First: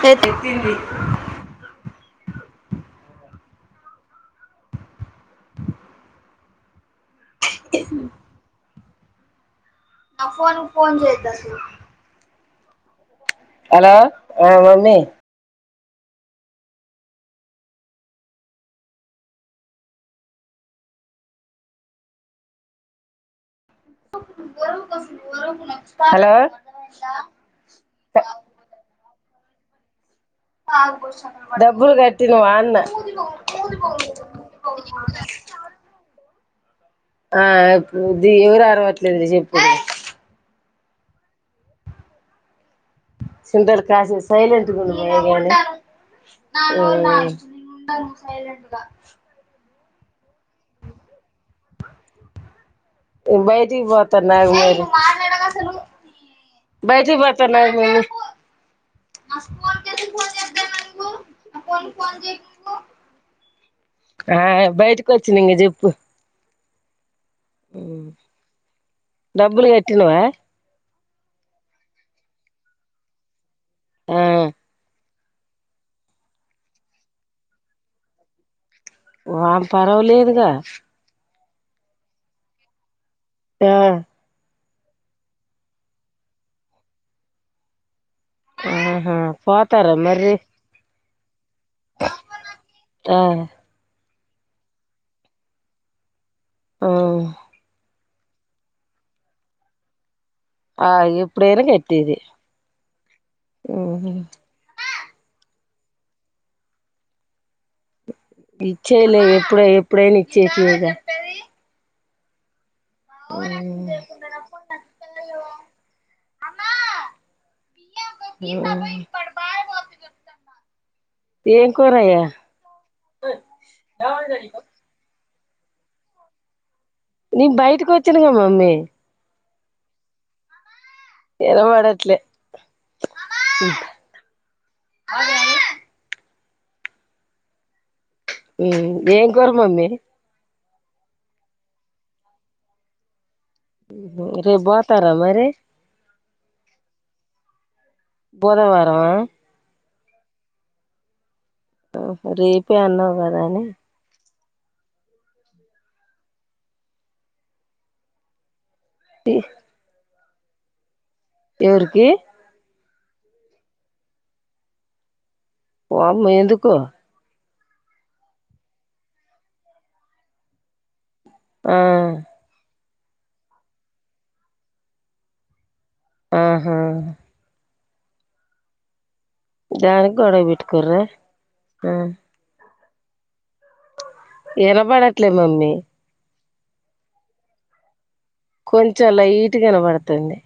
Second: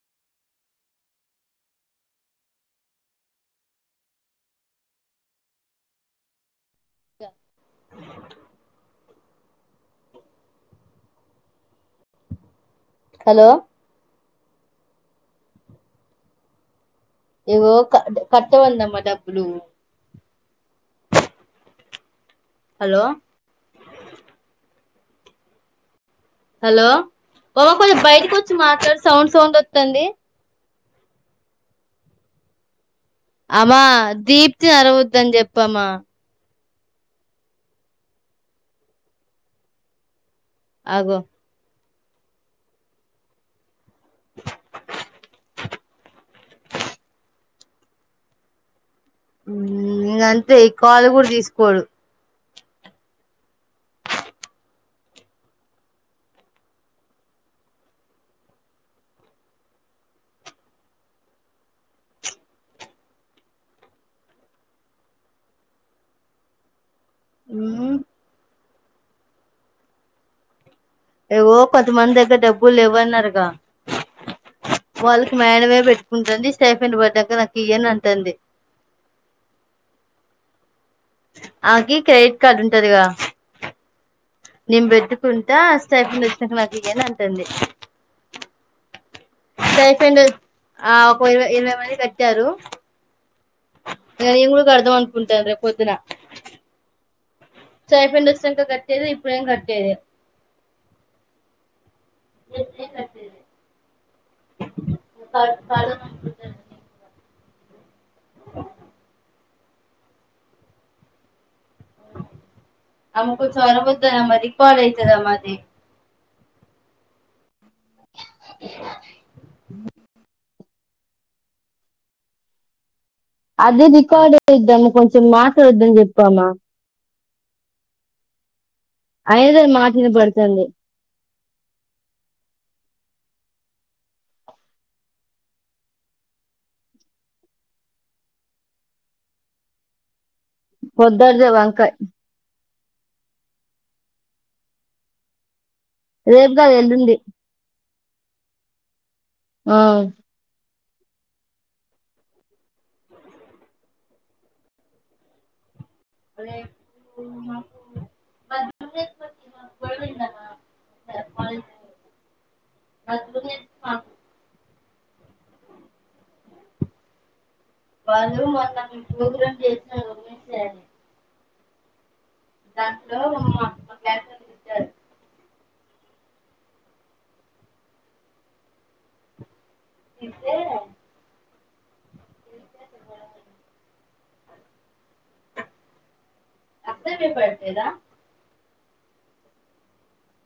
తే తిత్తింది గ నా ఫోన్ ఫోన్ చేయ్ దాంట్లో హలో ఆ మమ్మీ ఏవో క కట్ట వందమ్మా డబ్బులు హలో ప బరువు కసలు వరున్నాచ్ హలో అమ్మ కొంచం బయటకి వచ్చి మాట్లాడు సౌండ్ చో వస్తుండి డబ్బులు కట్టినావ అన్న అమ్మా దీప్తి నీ అరవద్దని చెప్పమ్మా ఆ ఇప్పుది ఎవరు అరవట్లేదు చెప్పు ఆగో సుందర్కాసి సైలెంట్ గా ఉండు నేన అంతే ఇ కాళ్లు కూడా తీసుకోడు బై బయటికి పోత ఆగు మరి బయటికి పోతుా బయటకి వచ్చి చెప్పు ఆ డబ్బులు కట్టి నావ ఏగో కొంతమంది దగ్గర డబ్బులు ఇవ్వన్నారుగా ఆ వాళ్ళకి మేనమే పెట్టుకుంటుంది సైఫెం పడ్డాక నాకు ఇయ్యాను అంటుంది వా పర్వలేదుగా ఆకి క్రెడిట్ కార్డు ఉంటదిగా ఆ నేను బిడ్డుకుంటా స్ైపుంది వచ్చినట్టు నాకు ఇయ్యాను అంటుంది ఆ సేఫ ఆ [unintelligible] ఇరవై మంది కట్టారు ఆ ఇంకా నేను కూడా కడుదాం అనుకుంటున్న రేపు పొద్దునా ఆ [unintelligible] కట్టేది ఇప్పుడేం కట్టేది ఆ ఎప్పుడైనా క ది [unintelligible] ఇచ్చేలే ఇప్పుడ ఎప్పుడైనా ఇచ్చే [unintelligible] [unintelligible] [unintelligible] అయితాద మరి అమ్మ [unintelligible] ఏం కూర అదే రికార్డు అయిద్ది అమ్మా కొంచెం మా ద్దం చెప్పమా నీ బైటికి వచ్చనుగా మమ్మీ ఐదొది మాట ఇనపడతాంది. ఇనబడట్లే మి ఏం కోర మమ్మి పొద్దద్దొడ్దే వంకయ్ రేప్ పోతారా మరి రేప్ గాద్ ఎళ్ళుండి. బోధవారమ ఆవ్ హాహ రేపే అన్నావ్ కదా అని రేపు మాకు బద్ [unintelligible] ఎవురికి [unintelligible] వామ్మ్ ఎందుకో వాళ్ళు మొన్న, ప్రోగ్రామ్ చేసారు [unintelligible] ఆ దాంట్లో, మ [unintelligible] ఇచ్చారు. ఆహా జానిక్ గొడక్ బెట్కోర ఆ ఇనపడట్లే మమ్మీ అస్సల్ వినపడట్లేద కొంచెం లైట్ కనబడుతుంది.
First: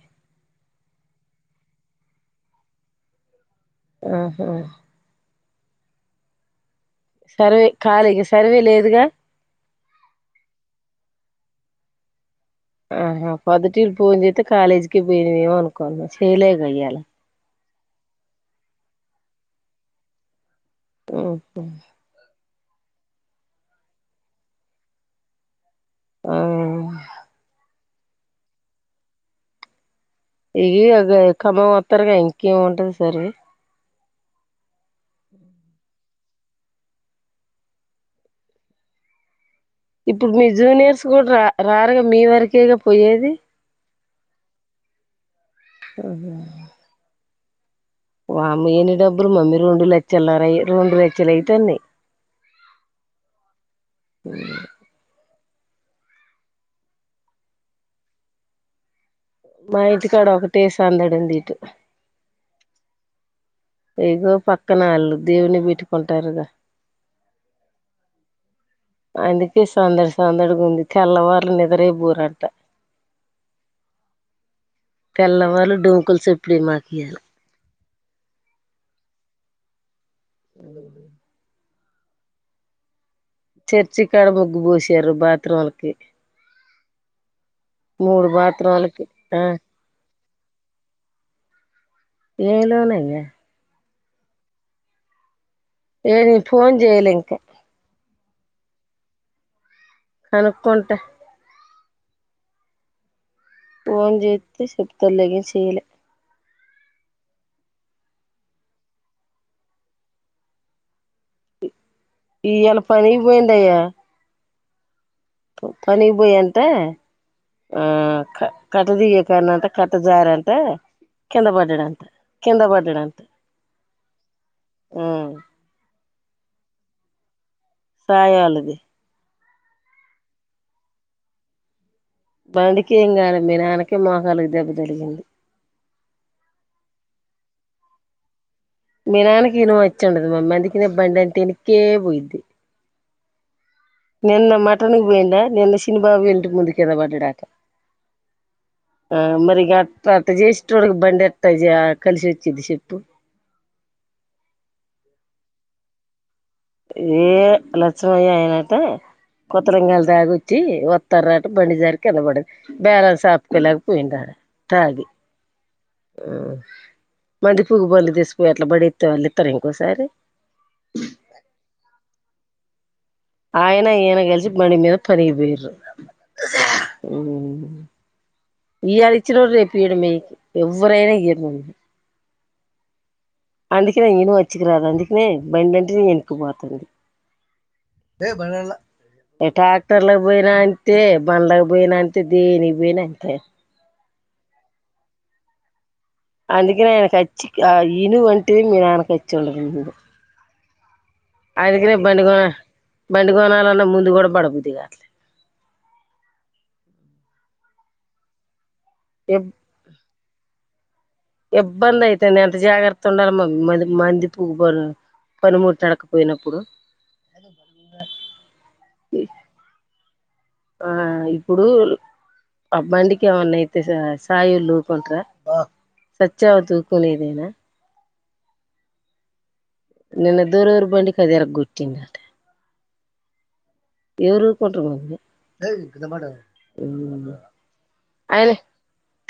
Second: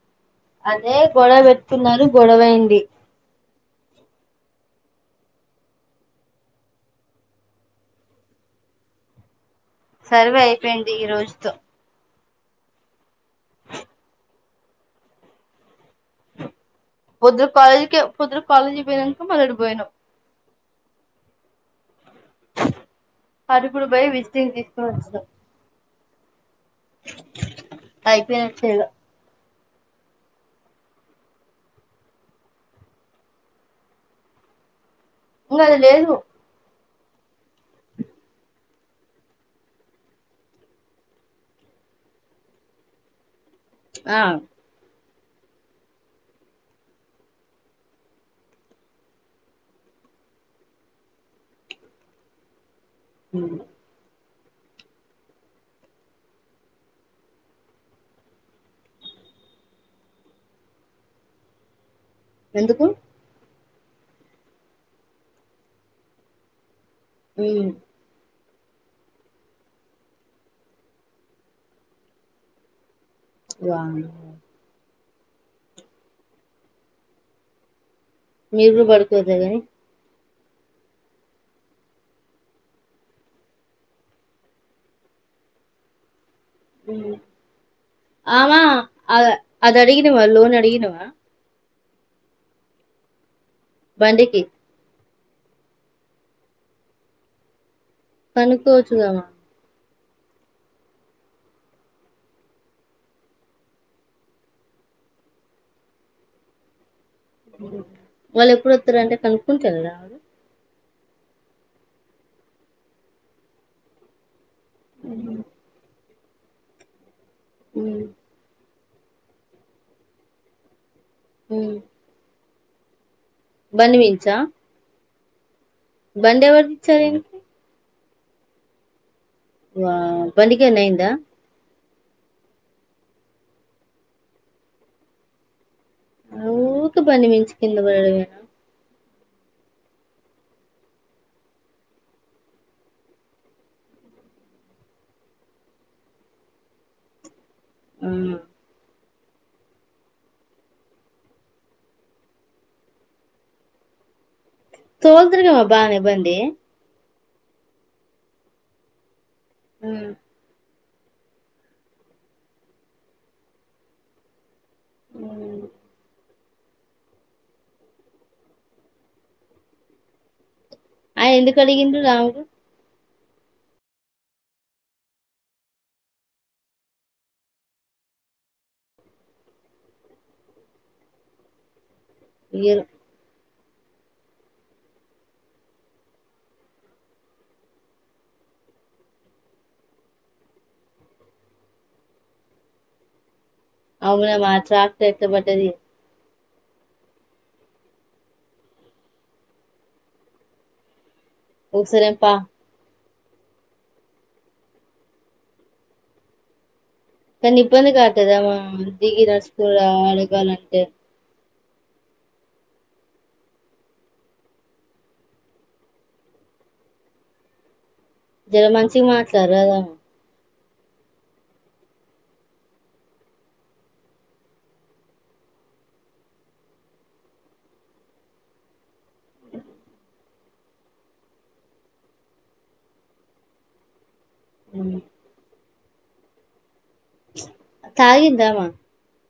అదే గొడవ పెట్కున్నారు గొడవైంది. ఆహ సర్వే కాళేకి సర్వే లేదుగా సర్వే అయ్ పెయింది ఈ రోజుతో ఆహా పొద్దటిల్ ఫోన్ చేత్తే కాాలేజీకి పోయినేవొ అను కున్న చేయ్లేగ ఇయాల కె పొద్దురు కాలేజి పోయినంక మళ్ళ అడిపోయనం. ఉహు అరుపుడు పోయ్ విజ్టింగ్ తీసుకొని వచ్చిన ఆ ఐపినయ్ చ్చెల్ల్ ఇగి వద్ ఇ ఖమ్మం వత్తరుగా ఇంకేమి ఉంటది సర్వి ఇంగ అది లేదు. ఇప్పుర్ మీ జూనియర్స్ కూడా రా రారుగా మీ వరకేగా పోయేది. ఆ ఆహ వామ్ము యన్ని డబ్బులు మమ్మీ రెండు లెచ్చల్లారయి, రెండు లెచ్చలు అయ్ తన్నయ్. హు హు మా ఇంటి కాడ ఒకటే సందడుంది ఇటు ఎందుకు ఇగో పక్కన వాళ్ళు దేవుని పెట్టుకుంటారుగా ఉమ్ అందుకే సందడి సందడిగా ఉంది తెల్లవార్లు నిద్రే పోరంట వా తెల్లవార్లు డూకులు సప్పుడే మాకు ఇయాల మీరు కూడా పడుకో వద్దనీ ఎ చర్చి కాడ ముగ్గు పోశారు బాత్రూమ్ లకి ఆ మా బాత్రూంలకి అ ఆ అది అడిగి లోన్ అడిగినవా ఏలోనే అయా బండికి ఏ నే ఫోన్ చేయలేం ఇంకా కనుకో వచ్చుదమా కనుక్కుంట పోన్ చేస్తే చెప్పత్తారు లే గాని చేయలే వాళ్ళు ఎప్పుడు వస్తారు అంటే కనుక్కుంట వెెళ్ళరా ఈ యలా పనికి పోయిందయా పని పోయి ఎంత ఆ ఆవిడ కట్టదిగే కడాన అంట కట్ట జారంట కింద పడ్డదంట కింద పడ్డాడు అంట బండి మీదనుంచా ఆ బండి ఎవరు ఇచ్చారూ ఈనకి సాయి వాళ్ళది వా బండి కైమైన అయ్యిందా బండికి ఏం కాల మీ నాన్నకే మోకాలుకి దెబ్బ తగిలింది ఊ కే బండి మీద నుంచి కింద పడడమేనా మీ నాన్నకి ఇను వచ్చండదు మమ్మ అందుకని బండి అంట ఇనకే పోయిద్ది నిన్న మటన్ కు పోయిండా నిన్న చిన్నిబాబు ఇంటి ముందు క్రింద పడడట అ ఆ మరిగా అట్ అటా చేసేటోడికి బండి ఎటా యిఆ కలిసి వచ్చింది చెప్పు తోల్ తారు గమా బానే బండి ఏ లక్షమయ్య అయినట్టే కొత్తరంగల్ ఉమ్ దాగోచ్చి తరువాత బండి జారి కింద పడ్డాడు బ్యాలెన్స్ అప్పుకోలేక పోయిండు ఆడా తాగి ఉమ్ ఆ మంది పువ్గు బళ్ళు తీసుపోయి అట్లా పడేస్తే వాళ్ళు ఇస్తారు ఇంకోసారి ఆ ఎందుకడిగింది రావు ఆయన ఈయన కలిసి బండి మీద పనికి పోయిండ్రు ఇయాళ ఇచ్చినోడు రేపీయడు మీకి ఎవ్వరైనా ఇయ్యరు ఇయ్యరు అందుకనే నేను వచ్చికి రాదు అందుకనే బండి అంటే ఎనుకిపోతుంది ట్రాక్టర్లకి పోయినా అంతే బండ్కి పోయినా అంతే దేనికి పోయినా అంతే అవునా మా [unintelligible] బట్టది అందుక నా అచ్చి ఇను వంటద మీ నానకుచ్చి ఉండరుంది అందుకనే ఒకసారేం బండి పా కొన బండి కొనాలన్నా ముందు కూడా పడపోద్ది కాట్లే కానీ ఇబ్బంది కాతదామా దిగి నడస్త రా అడగాలంట ఏ ఇబ్బంది అయితుంది ఎంత జాగ్రత్త ఉండాల మంది పనిముట్డకపోయినప్పుడు జర మంచిగా మాట్లాడరాదా ఆ ఇప్పుడు ఆ బండికి ఏమన్నాయితే సాయిలు ఊకుంటార సత్యావ తూకునేదైనా నిన్న దూరవరు బండి కి అది ఇరగ్గొట్టిందంట ఎవరు ఊరుకుంటారు ఉమ్ బాబు మాట తాగిందామా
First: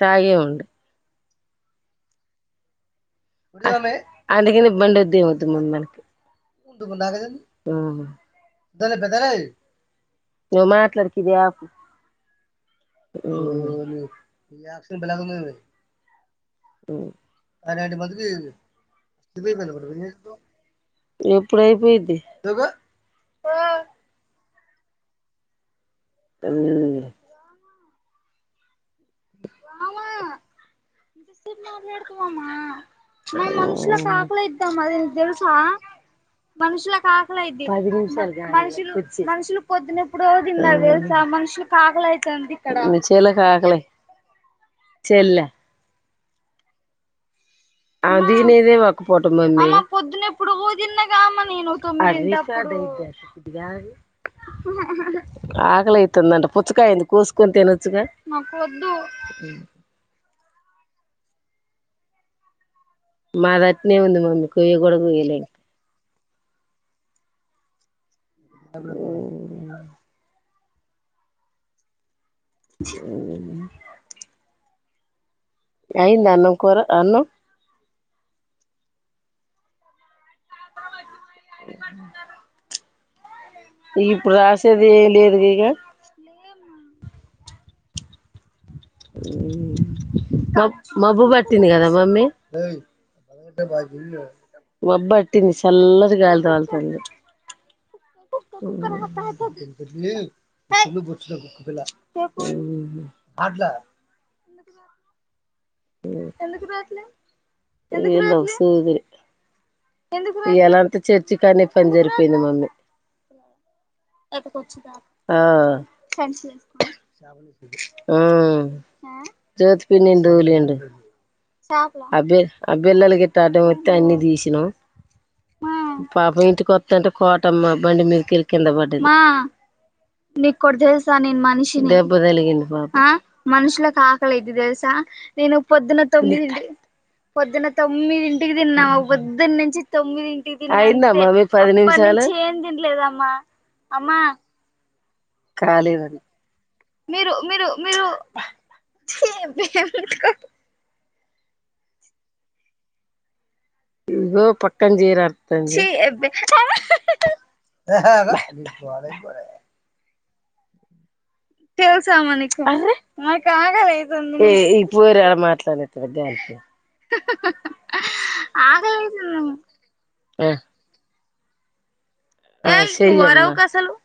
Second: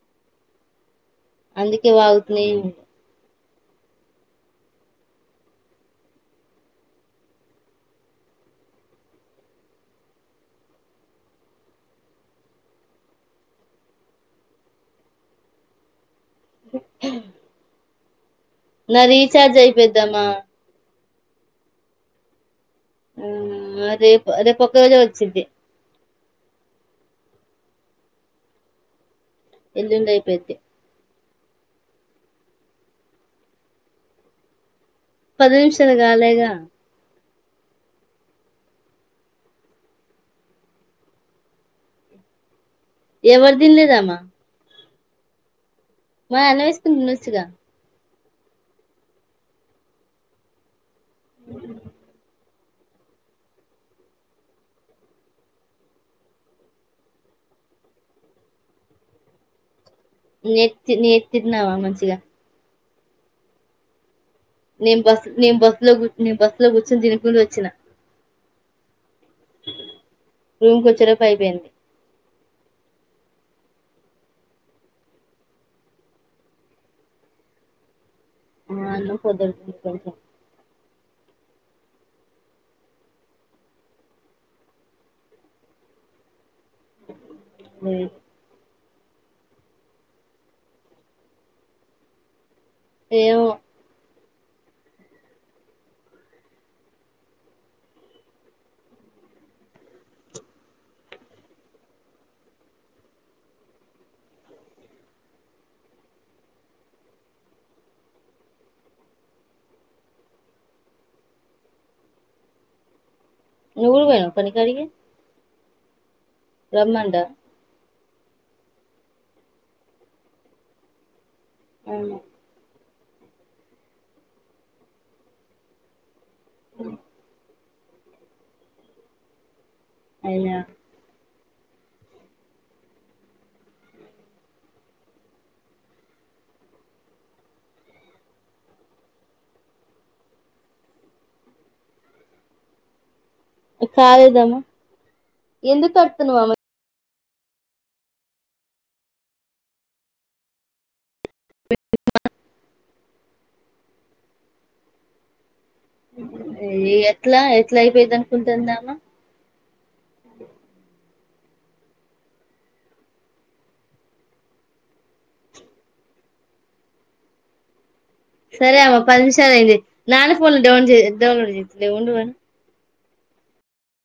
తాగి ఉం అందుకే వాగుతున్నాయి అందుకని బండి వద్దుద్ మ మన నువ మాట్లాడిది అరే అంట మ అడి నా రీచార్జ్ అయిపోద్దామా ఎప్పుడయిపోయిది ఆ అదే అదే ప రోజ వచ్చద్ది కమయుని ఎందుంట ఇపోతే మాట్లాడుతుంమ్మా మేము మనుషుల కాకులే ఇద్దాం అద పది నిమిషాలు కాలేగా మనుషు మనుషులు పొద్దునప్పుడుదిద మనుషులు కాకలవుతుంది ఎవరు తన్లేదమ్మా చెల్లే మా అలా వస్కుసిగా ఆ దీనిదే ఒక పూట మంది పొద్దున్నప్పుడున్న మ్ నను త [unintelligible] ఆకలయితుందంట పుచ్చకాయంది కోసుకుని తినొచ్చుగా, నాకు వద్దు. నేత్ నేతిన్నావా మంచిగా మా అత్నే ఉంది మమ్మీ కొయ్య కూడా నేమ్ బస్ కొయ్యలే నేమ్ బస్ లో నే బస్సు లో కూర్చొని తినకుం వచ్చిన [unintelligible] రూమ్కి వచ్చే లోపు అయిపోయింది. [unintelligible] అయింద అన్నం కూర అన్నం ఆ అన్నం పొద్దిటిదే [unintelligible] ఇప్పుడు రాసేది ఏ లేదు ఇక ఊ మబ్ మబ్బు పట్టింది కదా మమ్మీ ఏమో [unintelligible] మాబ్బాటింది చల్లటి గాలీ తొలతుంది [unintelligible] [inaudible] [unintelligible] ఈ ఎలాంత చర్చి కానీ పని జరిపోయింది మమ్మీ నూవ్వు కూడా పోయినవా పనీకాడకి [unintelligible] ఊ జోతి పిన్ని దూలింట [unintelligible] చేపల అవునా అబె అబ బెల్లలు గట్టాటం వే అన్ని తీసినాం ఊ పాప ఇంటికొత్తంటే కొ అత్తమ్మ బండి మీద కెళ్ళి కింద పడ్డది. మా అయినా నికొటి చేసా నిన్ మ మనిషి దెబ్బ తగిలింది పాపం అ మనుషులకి ఆకలిఅయితది తెలుసా. నేను పొద్దున తొమ్మిదింటి [unintelligible] పొద్దున తొమ్మిదింటికి తిన్నామా పొద్దున్న నుంచి తొమ్మిదింటికి అయిందమ్మా మి పది నిముషాలు అప్పటి నుంచి ఏం తినలేదమ్మా. ఇది తాగేద్దమ్మ ఎందుకు ఎడుతునుమె మీరు మీరు మీరు [unintelligible] ఇగో పక్కం జీరా అతంది ఛీ ఎట్లా ఎట్లా అయిపోయింది అనుకుంటంటందామా. తెలుసామన నీకు అరె నాకు ఆకలి అయితుంది. ఏ పోరా మాట్లాడ దనికి హ్హ్హ్ సరే అమ్మ పది నిమిషాలు అయింది నాలుగు ఆ ఫన్ డౌన్ చే డౌన్లోడ్ చేయి డౌన్లోడ్ [unintelligible] కొరావు కసలు